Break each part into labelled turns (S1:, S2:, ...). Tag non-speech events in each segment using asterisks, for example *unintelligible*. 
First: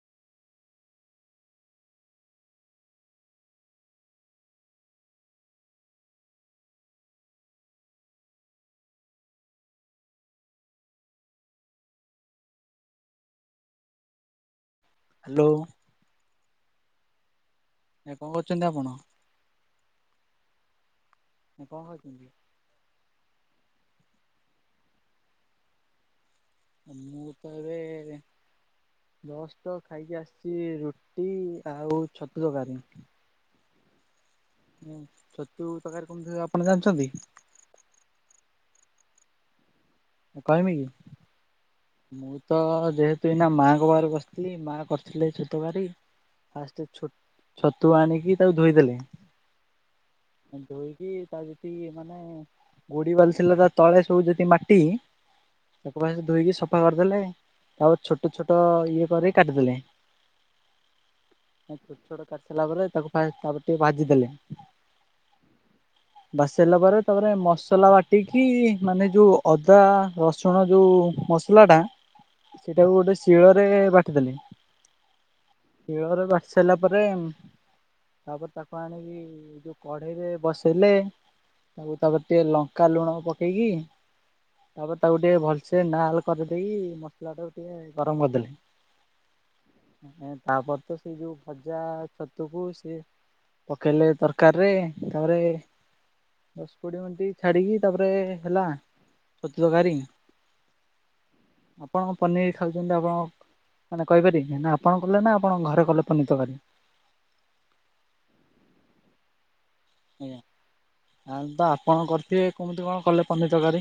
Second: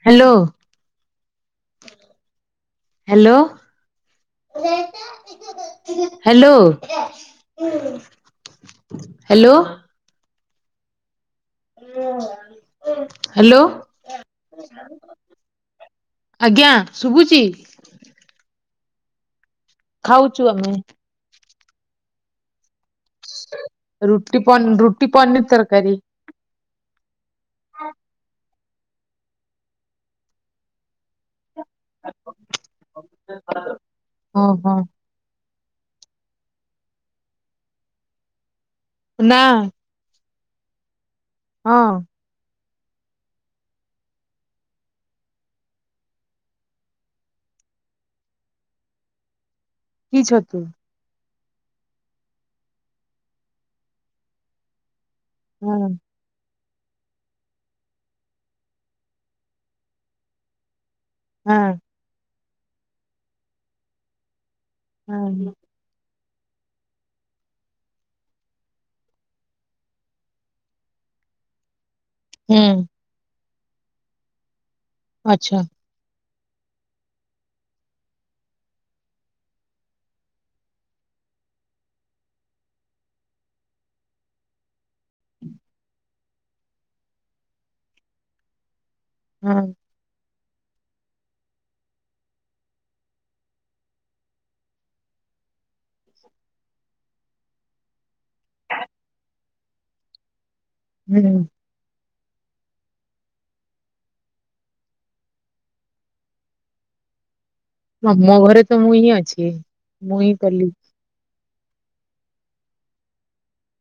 S1: Hello. Hello. Hello. Hello. Hello.
S2: Hello
S1: ଆଜ୍ଞା ଶୁଭୁଚି।
S2: କଣ କରୁଛନ୍ତି ଆପଣ?
S1: ଖାଉଚୁ ଆମେ।
S2: *unintelligible*
S1: ରୁଟି ପ ରୁଟି ପନିର ତରକାରୀ।
S2: *inaudible*
S1: *inaudible*
S2: ଜଷ୍ଟ ତ ଖାଇକି ଆସିଛି ରୁଟି ଆଉ ଛତୁ ତରକାରୀ।
S1: ଓହୋ
S2: ଛତୁ ତରକାରୀ କେମତି ହବ ଆପଣ ଜାଣିଛନ୍ତି?
S1: ନା।
S2: କହିମି କି?
S1: ହଁ ହଁ।
S2: ମୁଁ ତ ଯେହେତୁ ଏଇନା ମାଙ୍କ ପାଖରେ ବସିଥିଲି ମା କରିଥିଲେ ଛତୁ ତରକାରୀ। ଫାଷ୍ଟ ଛତୁ ଆଣିକି ତାକୁ ଧୋଇଦେଲେ।
S1: କି ଛତୁ
S2: ଧୋଇକି ତା ଯଦି ମାନେ ଗୋଡି ବାଲି ଥିଲା ତା ତଳେ ସବୁ ଯେତିକି ମାଟି
S1: ହଁ
S2: ତାକୁ ଫାଷ୍ଟ ଧୋଇକି ସ ସଫା କରିଦେଲେ। ତାକୁ ଛୋଟ ଛୋଟ ଇଏ କରିିକି କାଟିଦେଲେ।
S1: ହଁ
S2: ଛୋଟ ଛୋଟ କାଟି ଦେଲା ପରେ ତାକୁ ଫାଷ୍ଟ୍ ତାପରେ ଟିକେ ଭାଜିଦେଲେ।
S1: ହୁଁ ହୁଁ।
S2: ଭାଜି ସାରିଲା ପରେ ତାପରେ ମସଲା ବାଟିକି ମାନେ ଯୋଉ ଅଦା ରସୁଣ ଯୋଉ ମସ ଲା ଟା
S1: ହୁଁ
S2: ସେଟାକୁ ଗୋଟେ ଶିଳରେ ବାଟି ଦେଲେ।
S1: ଆଚ୍ଛା
S2: ଶିଳରେ ବାଟି ସାରିଲା ପରେ ତାପରେ ତାକୁ ଆଣିକି ଯୋଉ କଢେଇରେ ବସେଇଲେ। ତାକୁ ତାପରେ ଟିକେ ଲଙ୍କା ଲୁଣ ପକେଇକି ତାପରେ ତାକୁ ଟିକେ ଭଲସେ ନାଲ କରିଦେଇକି ମସଲା ଟାକୁ ଟିକେ ଗରମ କରିଦେଲେ।
S1: ହଁ।
S2: ତାପରେ ତ ସେଇ ଯୋଉ ଭଜା ଛତୁକୁ ସେ ପକେଇଲେ ତରକାରି ରେ ତାପରେ। ଦଶ କୋଡିଏ ମିନିଟ ଛାଡିକି ତାପରେ ହେଲା ଛତୁ ତକାରୀ।
S1: ହୁଁ।
S2: ଆପଣ ପନିର ଖାଉଛନ୍ତି ଆପଣ। ମାନେ କହିପାରି ବେ କି ନା ଆପଣ କଲେ ନା ଆପଣଙ୍କ ଘରେ କଲେ ପନୀର ତକାରି।
S1: ମ ମୋ ଘରେ ତ ମୁଁ ହିଁ ଅଛି ମୁଁ ହିଁ
S2: ଆଜ୍ଞା
S1: କଲି।
S2: ତାହେଲେ ତ ଆପଣ କରିଥିବେ କେମିତି କଣ କଲେ ପନିରି ତକାରୀ।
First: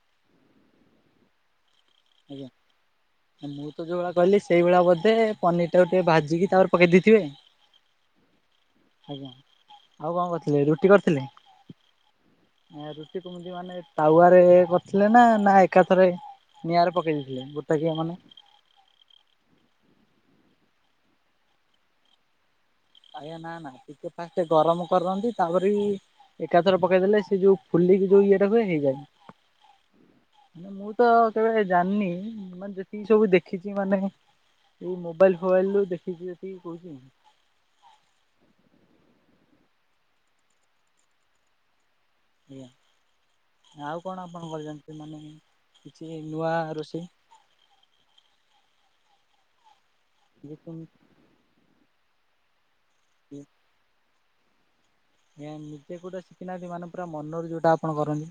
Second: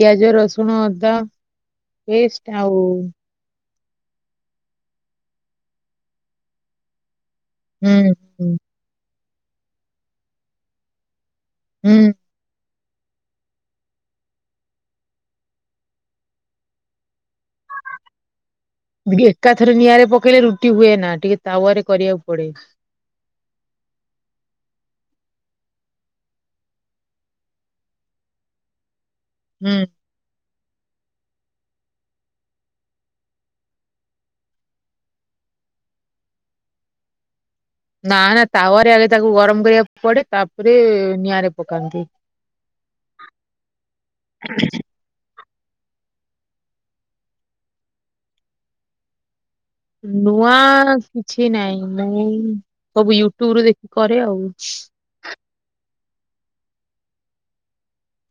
S1: ପିଆଜ ରସୁଣ ଅଦା
S2: ଆଜ୍ଞା
S1: ପେଷ୍ଟ ଆଉ।
S2: ମୁଁ ତ ଯୋଉ ଭଳିଆ କହିଲି ସେଇ ଭଳିଆ ବୋଧେ ପନିର ଟାକୁ ଟିକେ ଭାଜିକି ତାପରେ ପକେଇ ଦେଇଥିବେ।
S1: ହୁଁ ହୁଁ।
S2: ଆଜ୍ଞା ଆଉ କଣ କରିଥିଲେ ରୁଟି କରିଥିଲେ।
S1: ହୁଁ।
S2: ରୁଟି କମତି ମାନେ ତାୱା ରେ କରିଥିଲେ ନା ନା ଏକାଥରେ ନିଆଁରେ ପକେଇ। ଦେଇଥିଲେ ଗୋଟାକିଆ ମାନେ
S1: ଏକାଥରେ ନିଆଁରେ ପ ପକେଇିଲେ ରୁଟି ହୁଏ ନା ଟିକେ ତାୱରେ କରିବାକୁ ପଡେ।
S2: ଆଜ୍ଞା ନା ନା ଟିକେ ଫାଷ୍ଟ ଗରମ କରନ୍ତି ତାପରି ଏକା ତୁହରେ ପକେଇଦେଲେ ସେ ଯୋଉ ଫୁ ଲିକି ଜୋଉ ଇଏ ଟା ହୁଏ ହେଇଯାଏ।
S1: ହୁଁ।
S2: ମାନେ ମୁଁ ତ କେବେ ଜାଣିନି ମାନେ ଯେତିକି ସବୁ ଦେଖିଛି ମାନେ। ଏଇ ମୋବାଇଲ ଫୋବାଇଲ ରୁ ଦେଖିଛି ଯେତିକି କହୁଛି।
S1: ନା ନା ତାୱା ରେ ଆଗେ ତାକୁ ଗରମ କରିବାକୁ ପଡେ ତାପରେ ନିଆଁରେ ପକାନ୍ତି।
S2: ଆଜ୍ଞା ଆଉ କଣ ଆପଣ କରି ଜାଣନ୍ତି ମାନେ। କିଛି ନୂଆ ରୋଷେଇ।
S1: ନୂଆ କିଛି ନାଇଁ ମୁଁ ସବୁ ୟୁଟ୍ୟୁବ ରୁ ଦେଖି କରେ। ପଡେ ଆଉ।
S2: ଜ୍ଞା ନିଜେ କୋଉଟା ଶିଖିନାହାନ୍ତି ମାନେ ପୁରା ମନରୁ ଯୋଉଟା ଆପଣ କରନ୍ତି।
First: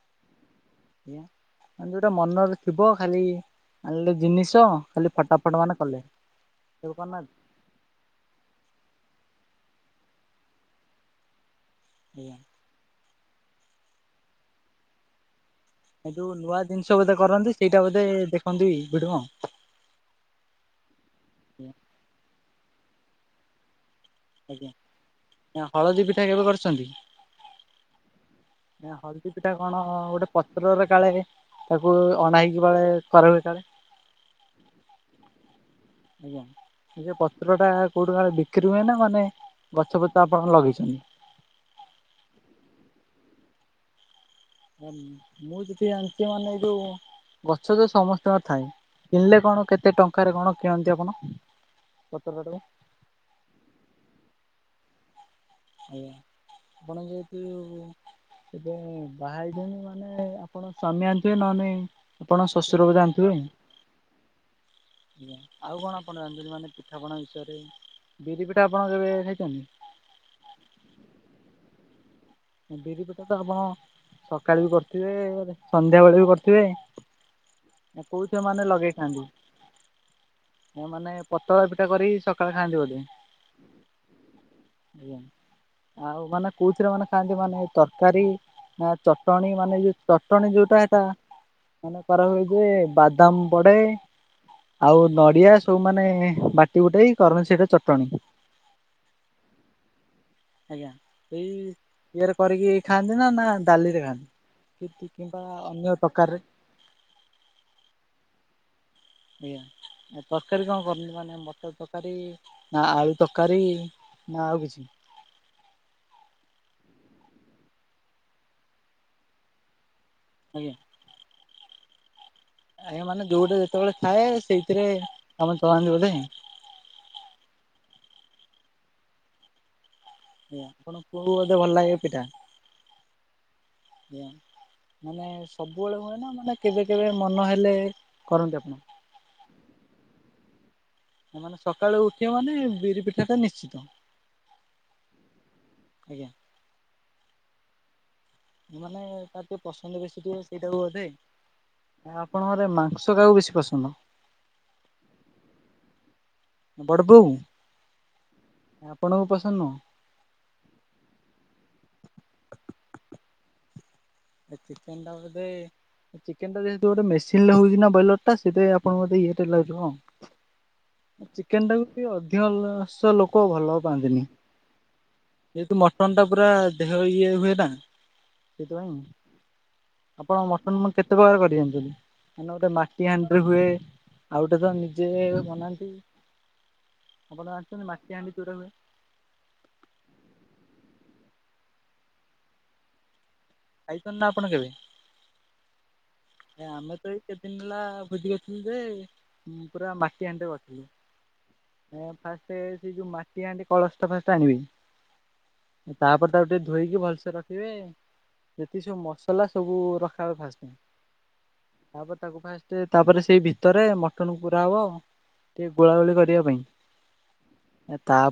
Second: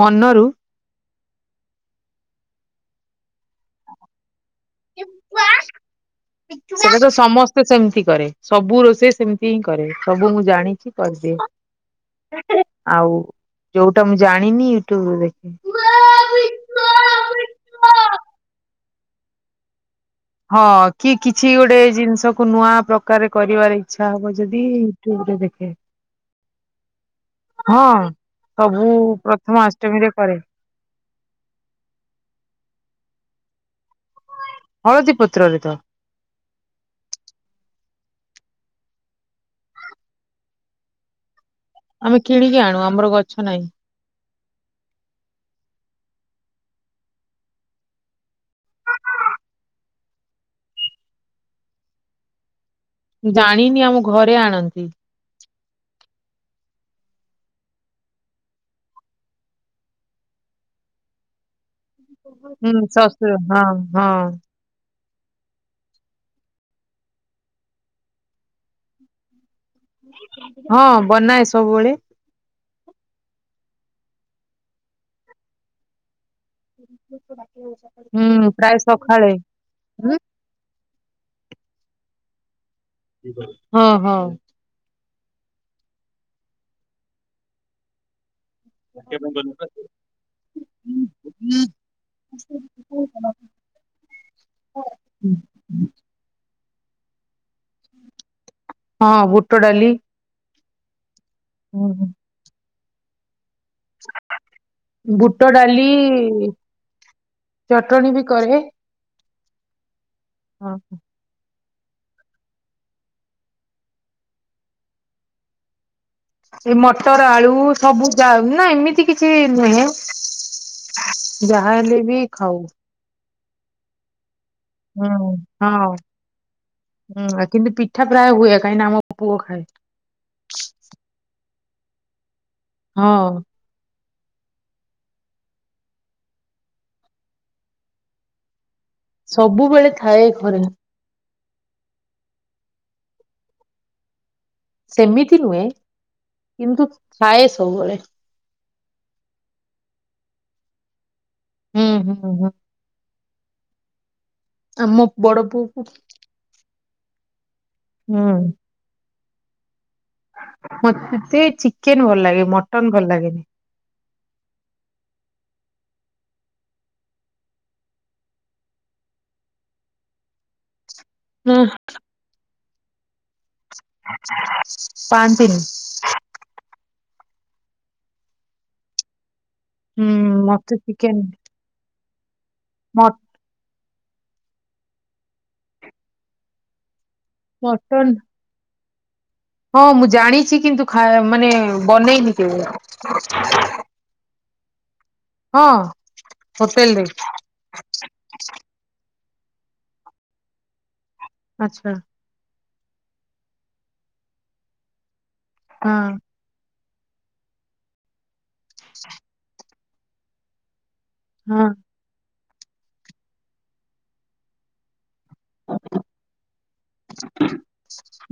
S1: ମନରୁ।
S2: ଆଜ୍ଞା ଯୋଉଟା ମନରେ ଥିବ ଖାଲି ଆଣି ଲେ ଜିନିଷ। ଖାଲି ଫଟାଫଟ ମାନେ କଲେ କେବେ
S1: ସେଇଟା ତ
S2: କରିନାହାନ୍ତି
S1: ସମସ୍ତେ ସେମିତି କରେ ସବୁ ରୋଷେଇ। ସେମିତି ହିଁ କରେ ସବୁ ମୁଁ ଜାଣିଛି
S2: ଆଜ୍ଞା
S1: କରିଦିଏ ଆଉ। ଯୋଉଟା ମୁଁ ଜାଣିନି ୟୁଟ୍ୟୁବରୁ ଦେଖି।
S2: ଏ ଯୋଉ ନୂଆ ଜିନିଷ ବୋଧେ କରନ୍ତି ସେଇଟା ବୋଧେ ଦେଖନ୍ତିୁ ଭିଡିଓ।
S1: ହଁ କି କିଛି ଗୋଟେ ଜିନିଷକୁ ନୂଆ ପ୍ରକାରରେ କରିବାରେ। ଇଛା ହବ ଯଦି
S2: ଆଜ୍ଞା
S1: ୟୁଟ୍ୟୁବରେ ଦେଖେ
S2: ହଳଦୀ ପିଠା କେବେ
S1: ହଁ। ସବୁ
S2: ହଳଦି ପିଠା କଣ
S1: ପ୍ରଥମାଷ୍ଟମୀରେ
S2: ଗୋଟେ
S1: କରେ।
S2: ପତ୍ରରେ କାଳେ ତାକୁ ଅଣା ହେଇକି କାଳେ। କରା ହୁଏ କାଳେ।
S1: ହଳଦୀ ପତ୍ରରେ ତ।
S2: ଆଜ୍ଞା। ସେ ଯୋଉ ପତ୍ର ଟା କୋଉଠି କାଳେ ବିକ୍ରି ହୁଏ ନା ମାନେ ଗଛପତ୍ର ଆପଣ ଲଗେଇଛନ୍ତି।
S1: ଆମେ କିଣିକି ଆଣୁ ଆମର ଗଛ ନାହିଁ।
S2: ନାଁଇ ମୁଁ ଯେତିକି ଜାଣିଛି ମାନେ ଏ ଯୋଉ। ଗଛ ତ ସମସ୍ତଙ୍କ ର ଥାଏ କିଣିଲେ କଣ କେତେ ଟଙ୍କାରେ କଣ କିଣନ୍ତି ଆପଣ। ପତର ରେ।
S1: ଜାଣିନି ଆମ ଘରେ ଆଣନ୍ତି।
S2: ଆଜ୍ଞା ଆପଣ ଯେହେତୁ। ଏବେ ବାହା ହେଇଛନ୍ତି ମାନେ ଆପଣ ସ୍ୱାମୀ ଆଣୁଥିବେ ନ ନାଇ। ଆପଣ
S1: ହୁଁ
S2: ଶ୍ୱଶୁର ବୋଧେ ଆଣୁ
S1: ଶଶୁର
S2: ଥିବେ।
S1: ହଁ ହଁ।
S2: ଆଜ୍ଞା ଆଉ କଣ ଆପଣ ଜାଣିଛନ୍ତି ମାନେ ପିଠାପଣା ବିଷୟରେ ବିରି ପିଠା ଆପଣ କେବେ ଖାଇଛନ୍ତି।
S1: ହଁ ବନାଏ ସବୁବେଳେ।
S2: ବିରି ପିଠା ତ ଆପଣ ସକାଳେ ବି କରିଥିବେ ସନ୍ଧ୍ୟା ବେଳେ ବି କରିି ଇଏ କୋଉ ଠି
S1: ହୁଁ
S2: ମାନେ
S1: ପ୍ରାୟ
S2: ଲଗେଇଥାନ୍ତି
S1: ସକାଳେ ହୁଁ
S2: ଏମାନେ ପତଳା ପିଠା କରି ସକାଳେ ଖାଆନ୍ତି ବୋଧେ।
S1: ହଁ ହଁ।
S2: ଆଜ୍ଞା ଆଉ ମାନେ କୋଉଥିରେ ମାନେ ଖାଆନ୍ତି ମାନେ ତରକାରୀ ନା ଚଟଣୀ ମାନେ ଯୋଉ ଚଟଣୀ ଯୋଉଟା ଏଟା ମାନେ କରା ହୁଏ ଯେ ବାଦାମ ପଡ଼େ ଆଉ ନଡିଆ ସବୁ ମାନେ ବାଟି ଗୋଟେଇ କରନ ସେଇଟା। ଚଟଣି
S1: ହଁ ବୁଟ ଡାଲି।
S2: ଆଜ୍ଞା ଏଇ ଇଏରେ କରିକି ଖାଆନ୍ତି ନା ନା ଡାଲିରେ ଖାଆନ୍ତି କି କି କିମ୍ବା ଅନ୍ୟ ପ୍ରକାରରେ
S1: ଚଟଣୀ ବି କରେ।
S2: ଆଜ୍ଞା ଆ ତରକାରୀ
S1: ହଁ
S2: କଣ କରନ୍ତି ମାନେ ମତ ତରକାରୀ ନା ଆଳୁ ତରକାରୀ ନା ଆଉ କିଛି?
S1: ଏ ମଟର ଆଳୁ ସବୁ ଯାଉନି ନା ଏମିତି କିଛି ନୁହେଁ।
S2: ଆଜ୍ଞା
S1: ଯାହା ହେଲେ ବି ଖାଉ
S2: ଯୋଉଟେ ଯେତେବେଳେ ଥାଏ ସେଇଥିରେ
S1: ହୁଁ
S2: କାମ
S1: ହଁ
S2: ଚଳାନ୍ତି ବୋଧେ
S1: ହଁ କିନ୍ତୁ ପି ମିଠା ପ୍ରାୟ ହୁଏ କାଇଁକିନା ଆମ ପୁଅ ଖାଏ।
S2: ଆଜ ଆପଣଙ୍କ ପୁଅ ବୋଧେ ଭଲ ଲାଗେ ପିଠା।
S1: ହଁ।
S2: ହୁଁ। ମାନେ ସବୁବେଳେ ହୁଏ ନା ମାନେ କେବେ କେବେ ମନ ହେଲେ କରନ୍ତି ଆପଣ?
S1: ସବୁବେଳେ ଥାଏ ଘରେ।
S2: ମାନେ ସକାଳୁ ଉଠିବ ମାନେ ବିରି ପିଠା ଟା ନିଶ୍ଚିତ।
S1: ସେମିତି ନୁହେଁ
S2: ଆଜ୍ଞା
S1: କିନ୍ତୁ ଥାଏ ସବୁବେଳେ।
S2: ମାନେ ତା ଟିକେ ପସନ୍ଦ ବେଶୀ ଟିକେ ସେଇଟାକୁ ବଧେ
S1: ହୁଁ
S2: ଆ
S1: ହୁଁ ହୁଁ
S2: ଆପଣଙ୍କର ମାଂସ ଟା ବେଶି ପସନ୍ଦ।
S1: ଆମ ବଡ ପୁଅ କୁ
S2: ବଡ଼ବଉ।
S1: ହଁ।
S2: ଆପଣଙ୍କୁ ପସନ୍ଦ ନୁହ?
S1: ମତେ ତେ ଚିକେନ ଭଲ ଲାଗେ ମଟନ ଭଲ ଲାଗେନି।
S2: ଚିକେନ ଟା ବୋଧେ ଚିକେନ ଟା ଯେ ହେତୁ ଗୋଟେ ମେସିନରେ ହେଉଚି ନା ବ୍ରଏଲର ଟା ସେଥି ପାଇଁ ଆପଣ ମତେ ଇଏ ଟେ ଲାଗୁଥିବ। ଚିକେନଟାକୁ ଟିକେ ଅଧିକାନ୍ ସ ଲୋକ। ଲୋକ ଭଲ ପାଆନ୍ତି ନି
S1: ପାଆନ୍ତିନି
S2: ଯେହେତୁ ମଟନ ଟା ପୁରା ଦେ ଯୋଉ ଇଏ ହୁଏ ନା ସେଥିପାଇଁ।
S1: ହୁଁ
S2: ଆପଣ
S1: ମତେ
S2: ମଟନ କେତେ
S1: ଚିକେନ
S2: ପ୍ରକାର କରି ଜାଣିଚନ୍ତି, ମାନେ ଗୋଟେ ମାଟି
S1: ମ
S2: ହାଣ୍ଡିରେ ହୁଏ। ଆଉ ଗୋଟେ ତ ନିଜେ ବନାନ୍ତି। ଆପଣ ଜାଣିଚନ୍ତି
S1: ମଟନ
S2: ମାଟିହାଣ୍ଡି ଯୋଉଟା ହୁଏ।
S1: ହଁ ମୁଁ ଜାଣିଚି କିନ୍ତୁ ଖାଇ ମାନେ ବନେଇନି କେବେ।
S2: ଖାଇଚନ୍ତି ନା ଆପଣ କବେ?
S1: ହଁ।
S2: ଏ ଆମେ
S1: ହୋଟେଲରେ
S2: ତ ଏଇ କେତେ ଦିନ ହେଲା ଭୋଜି କରିଥିଲୁ ଯେ ପୁରା ମାଟିହାଣ୍ଡିରେ କରିଥିଲୁ।
S1: ଆଚ୍ଛା
S2: ମୁଁ ଫାଷ୍ଟରେ ସେ ଯୋଉ ମାଟିହାଣ୍ଡି କଳସ ଟା ଫାଷ୍ଟ ଆଣିଲି।
S1: ହଁ
S2: ତାପରେ ତାକୁ ଟିକେ ଧୋଇକି ଭଲସେ ରଖିବେ ଯେତିିକି ସବୁ ମସଲା ସବୁ ରଖା ହବ ଫାଷ୍ଟେ
S1: ହଁ
S2: ତାପରେ ତାକୁ ଫାଷ୍ଟ ତାପରେ ସେଇ ଭିତରେ ମଟନ ପୁରା ହବ, ଟିକେ ଗୋଳା ଗୋଳି କରିବା ପାଇଁ।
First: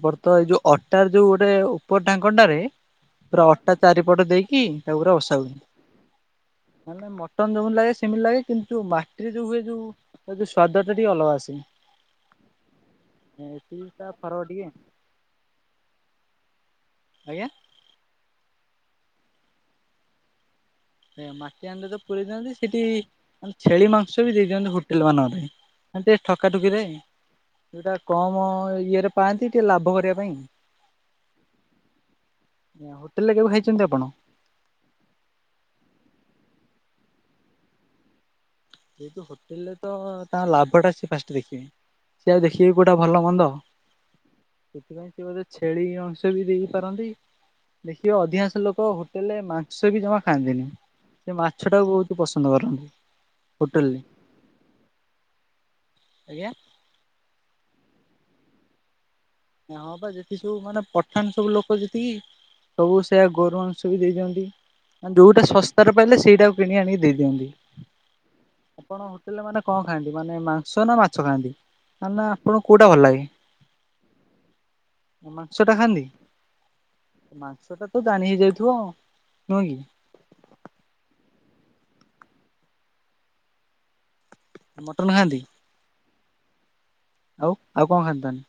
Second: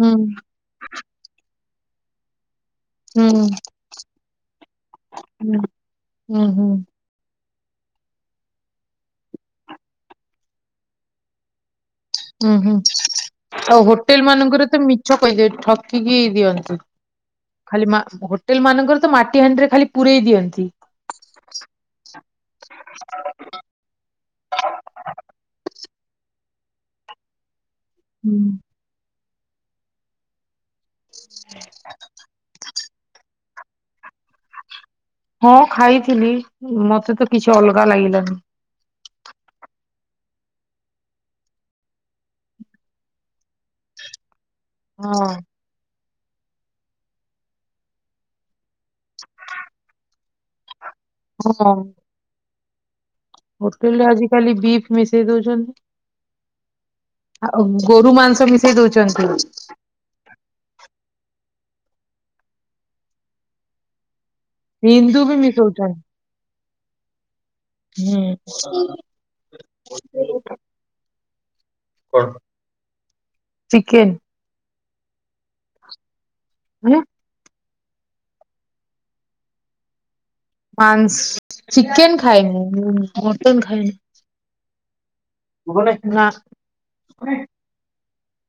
S1: ହୁଁ
S2: ତ ଏଇ ଯୋଉ ଅଟାରେ ଯଉ ଗୋଟେ ଉପର ଢାଙ୍କନଟାରେ
S1: ହୁଁ
S2: ପୁରା ଅଟା ଚାରିପଟ ଦେଇକି ତାକୁ ପୁରା ବସାହୁଏ,
S1: ହୁଁ ହୁଁ
S2: ମାନେ ମଟନ ମଟନ ଯେମିତି ଲାଗେ ସେମିତି ଲାଗେ କିନ୍ତୁ ମାଟିରେ ଯୋଉ ହୁଏ ଯୋଉ ତାର ଯୋଉ ସ୍ଵାଦ ଟା ଟିକେ ଅଲଗା ଆସେ।
S1: ହୁଁ, ହୁଁ, ଆଉ
S2: ଏତିକି ତା
S1: ହୋଟେଲ
S2: ଫରକ ଟିକେ
S1: ମାନଙ୍କରେ ତ ମିଛ କହିଦିଅ ଠକି କି ଦିଅନ୍ତି।
S2: ଆଜ୍ଞା
S1: ଖାଲି ମା ହୋଟେଲ ମାନଙ୍କର ତ ମାଟି ହାଣ୍ଡିରେ ଖାଲି ପୁରେଇ ଦିଅନ୍ତି।
S2: ଏ ମାଟିହାଣ୍ଡି ତ ପୁରେଦିଅନ୍ତି ସେଠି ମାନେ ଛେଳି ମାଂସ ବି ଦେଇଦିଅନ୍ତି ହୋଟେଲ ମାନଙ୍କ ପାଇଁ। ମାନେ ଟିକେ ଠକ ଠକାଠୁକିରେ ଯୋଉଟା କମ ଇଏରେ ପାଆନ୍ତି ଟିକେ ଲାଭ କରିବା ପାଇଁ। ହୋଟେଲରେ କେବେ ଖାଇଛନ୍ତି ଆପଣ?
S1: ହଁ, ଖାଇଥିଲି ମତେ ତ କିଛି ଅଲଗା ଲାଗିଲାନି।
S2: ଯେହେତୁ ହୋଟେଲରେ ତ ତାଙ୍କ ଲାଭ ଟା ସେ ଫାଷ୍ଟ ଦେଖିବେ। ସିଏ ଆଉ ଦେଖିବ କୋଉଟା ଭଲ ମନ୍ଦ, ସେଥିପାଇଁ ସିଏ
S1: ହଁ
S2: ବୋଧ ଛେଳି ଅଶଂ ବି ଦେଇପାରନ୍ତି ଦେଖିବେ ଅଧିକାଂଶ ଲୋକ ହୋଟେଲରେ ମାଂସ ବି ଜମା ଖାଆନ୍ତିନି। ସେ ମାଛଟାକୁ ବହୁତ ପସନ୍ଦ କରନ୍ତି।
S1: ହୋଟେଲ
S2: ହୋଟେଲରେ।
S1: ରେ ଆଜିକାଲି ବିଫ୍ ମିଶେଇ ଦଉଛନ୍ତି।
S2: ଆଜ୍ଞା।
S1: ଆଉ ଗୋରୁ ମାଂସ ମିଶେଇ ଦଉଛନ
S2: ହଁ, ପା ଯେତିକି ସବୁ ମାନେ ପଠାନ ସବୁ ଲୋ କ ଯେତିକି ସବୁ ସେଇଆ ଗୋରୁ ମାଂସ ବି ଦେଇଦିଅନ୍ତି। ମାନେ
S1: ହିନ୍ଦୁ ବି
S2: ଯୋଉଟା ଶସ୍ତାରେ
S1: ମିଶଉଛନ୍ତି।
S2: ପାଇଲେ ସେଇଟା କିଣିଆଣିକି ଦେଇଦିଅନ୍ତି। ଆପଣ ହୋଟେଲରେ ମାନେ କଣ ଖାଆନ୍ତି ମାନେ ମାଂସ ନା ମା ଛ ଖାଆନ୍ତି ମାନେ ଆପଣଙ୍କୁ କୋଉଟା ଭଲ ଲାଗେ?
S1: ଚିକେନ୍।
S2: ମାଂସ ଟା ଖାଆନ୍ତି
S1: ମାନେ
S2: ମାଂସ ଟା ତ ଜାଣି ହେଇଯାଉଥିବ ନୁହେଁ କି?
S1: ମାଂସ ଚିକେନ ଖାଇନି ମଟନ ଖାଏ।
S2: ମଟନ ଖାଆନ୍ତି?
S1: ନା।
S2: ଆଉ ଆଉ କ'ଣ ଖାଆନ୍ତି ତାହେଲେ?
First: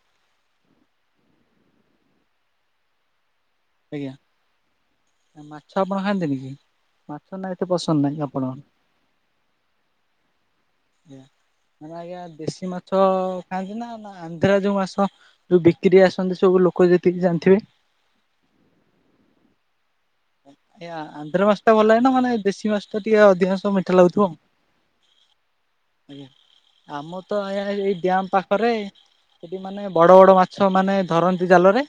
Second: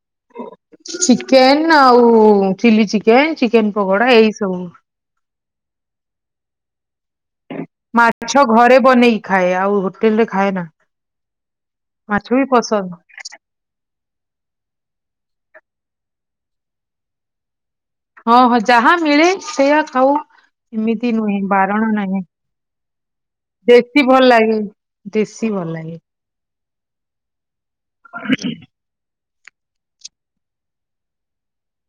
S1: ଚିକେନ ଆଉ ଚିଲିଚିକେନ, ଚି
S2: ଆଜ୍ଞା, ମାଛ ଆପଣ ଖାଆନ୍ତିନି କି? ମାଛ ନା ଏତେ ପସନ୍ଦ ନାହିଁ
S1: ମାଛ
S2: ଆପଣଙ୍କର?
S1: ଘରେ ବନେଇକି ଖାଏ ଆଉ ହୋଟେଲରେ ଖାଏନା।
S2: ଆଜ୍ଞା, ଆଜ୍ଞା, ଦେଶୀ ମାଛ ଖାଆନ୍ତିନା ନା ଆନ୍ଧ୍ରା ଯୋଉ ମାଛ ଯୋଉ ବିକ୍ରି ଆସନ୍ତି ସବୁଲୋକ ଯେତିକି ଜାଣିଥିବେ।
S1: ହଁ, ହଁ, ଯାହା ମିଳେ ସେଇୟା ଖାଉ।
S2: ଆଜ୍ଞା
S1: ଏମିତି ନୁହେଁ
S2: ଆନ୍ଧ୍ର ମାଛ ଟା ଭଲ
S1: ବାରଣ
S2: ଲାଗେ ନା
S1: ନାହିଁ
S2: ମାନେ ଦେଶୀ ମାଛ ଟା ଟିକେ ଅଧିକାଂଶ ମିଠା
S1: ବେଶୀ ଭଲ
S2: ଲାଗୁଥିବ
S1: ଲାଗେ ଦେଶୀ କି ଭଲ ଲାଗେ।
S2: ଆଜ୍ଞା। ଆମ ତ ଆଜ୍ଞା ଏଇ ଡ୍ୟାମ ପାଖରେ ସେଠି ମାନେ ବଡ ବଡ ମାଛ ମାନେ ଧର ଜାଲରେ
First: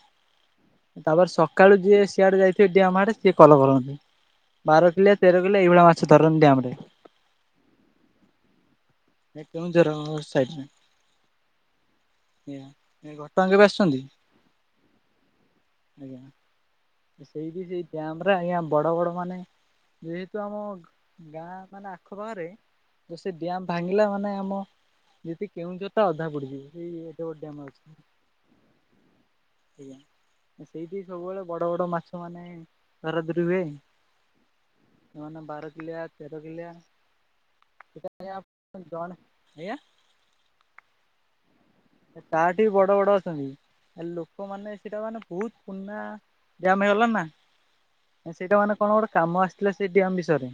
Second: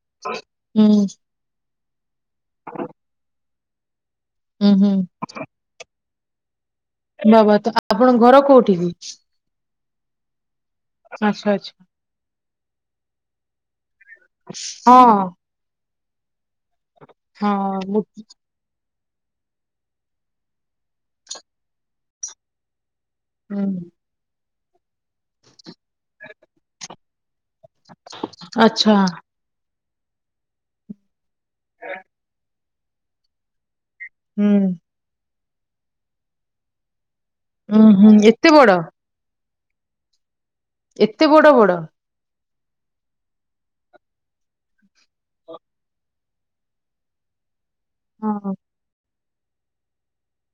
S1: ହୁଁ
S2: ତାପରେ ସକାଳୁ ଯିଏ ସିଆଡେ ଯାଇଥିବେ ଡିଆାମ ଆଡେ ସିଏ କଲ କରନ୍ତି।
S1: ହୁଁ
S2: ବାର
S1: ହୁଁ
S2: କିଲେ ତେର କିଲେ ଏଇଭଳିଆ ମାଛ ଧରନ୍ତି ଡ୍ୟାମରେ।
S1: ବାବା ତ ଆପଣଙ୍କ ଘର କୋଉଠିକି?
S2: ନିଜର ସାଇଡରେ।
S1: ଆଚ୍ଛା, ଆଚ୍ଛା।
S2: ଏ ଘଟଙ୍ଗା କେବେ ଆସିୁଛନ୍ତି?
S1: ହଁ।
S2: ଆଜ୍ଞା,
S1: ହଁ
S2: ସେଇଠି ସେଇ
S1: ମୁଁ
S2: ଡ୍ୟାମରେ ଆଜ୍ଞା ବଡ ବଡ ମାନେ ଯେହେତୁ ଆମ ଗାଁ ମାନେ ଆଖପାଖରେ ଯଦି ସେ
S1: ହୁଁ।
S2: ଡ୍ୟାମ ଭାଙ୍ଗିଲା ମାନେ ଆମ ଯିଦି କେଉଁଝର ଟା ଅଧା ବୁଡିଯିବ ଏଇ ଏଡେ ବଡ ଡ୍ୟାମ ଅଛି।
S1: ଆଚ୍ଛା
S2: ଆଜ୍ଞା, ସେଇଠି ସବୁବେଳେ ବଡ ବଡ ମାଛ ମାନେ ଧରାଧରି ହୁଏନି।
S1: ହୁଁ।
S2: ମାନେ ବାର କିିଲିଆ ତେର କିିଲିଆ।
S1: ହୁଁ, ହୁଁ, ଏତେ ବଡ?
S2: ଆଜ୍ଞା?
S1: ଏତେ ବଡ ବଡ
S2: ତାଠୁ ବି ବଡ ବଡ ଅଛନ୍ତି। ଆ ଲୋକମାନେ ସେଟା ମାନେ ବହୁତ ପୁରୁଣା ଡ୍ୟାମ ହେଇଗଲା ନା।
S1: ହଁ
S2: ସେଇଟା ମାନେ କଣ ଗୋଟେ କାମ ଆସିଥିଲା ସେଇ ଡ୍ୟାମ ବିଷୟରେ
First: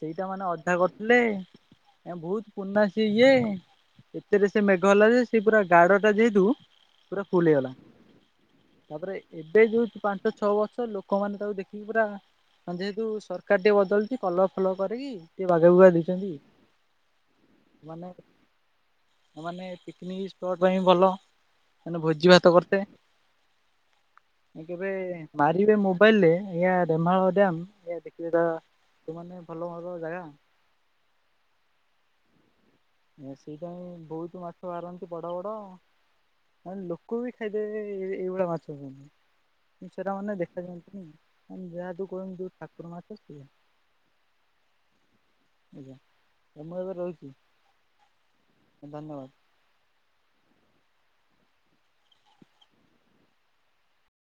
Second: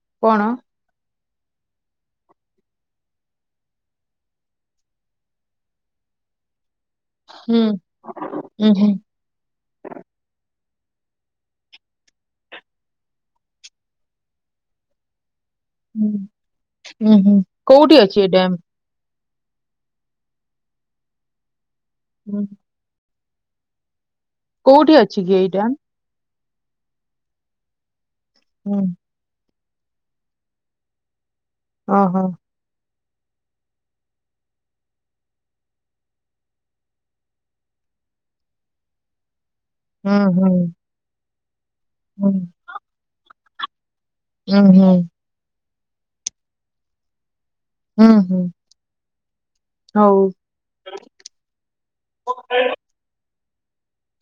S2: ସେଇଟା
S1: କଣ?
S2: ମାନେ ଅଧା କରୁଥିଲେ। ଏ ଭହୁତ ପୁର୍ଣ୍ଣା ସେ ଏତେରେ ସେ ମ *unintelligible* ଗଲା ଯେ ସେ ପୁରା ଗାଡ ଟା ଯେଇହେତୁ ପୁରା ଫୁଲ୍
S1: ହୁଁ
S2: ହେଇଗଲା
S1: ଉଁ ହୁଁ
S2: ତାପରେ ଏବେ ଯୋଉଠି ପାଞ୍ଚ ଛଅ ବର୍ଷ ତ ଲୋକମାନେ ତାକୁ ଦେଖିକି ପୁରା ଯେହେତୁ ସରକାର ଟିକେ ବଦଳିଚିଛି କଲର ଫଲର କରିକି ଟିକେ ବାଗେଇ ବୁଗା ଦେଇଛନ୍ତି
S1: ହୁଁ ହୁଁ କୋଉଠି
S2: ମାନେ
S1: ଅଛି ଏ ଡ୍ୟମ୍?
S2: ମାନେ ପିକନିକ ସ୍ପଟ ଯାଏ ଗଲ ମାନେ ଭୋଜି
S1: ହୁଁ
S2: ଭାତ କରୁଥିଲେ। କେବେ
S1: କୋଉଠି ଅଛି କି ଏଇ ଡ୍ୟାମ୍?
S2: ମାରିବେ ମୋବାଇଲରେ ଏ ଦେମାଳ ଡ୍ୟାମ ଦେଖେଇବ। ସେଟା
S1: ହୁଁ
S2: ତମାନେ ଭଲ ଭବ ଜାଗା।
S1: ଓ ହୋ
S2: ସେଇପାଇଁ ବହୁତ ମାଛ ବାହାରନ୍ତି ବଡ ବଡ ଆ ଲୋକ ବି ଖାଇଦେବେ ଏଇଭଳିଆ ମାଛ
S1: ହୁଁ
S2: ସେଟା ମାନେ
S1: ହୁଁ
S2: ଦେଖାଯାଉଛନ୍ତି ଯାହାତୁ କହିଲୁ ଠାକୁର ମାଛ ସେଇଆ
S1: ହଁ ହୁଁ।
S2: ଆଜ୍ଞା ମୁଁ ଏବେ ରହିଛି।
S1: ହଁ ହଁ।
S2: ଧନ୍ୟବାଦ।
S1: ହଉ।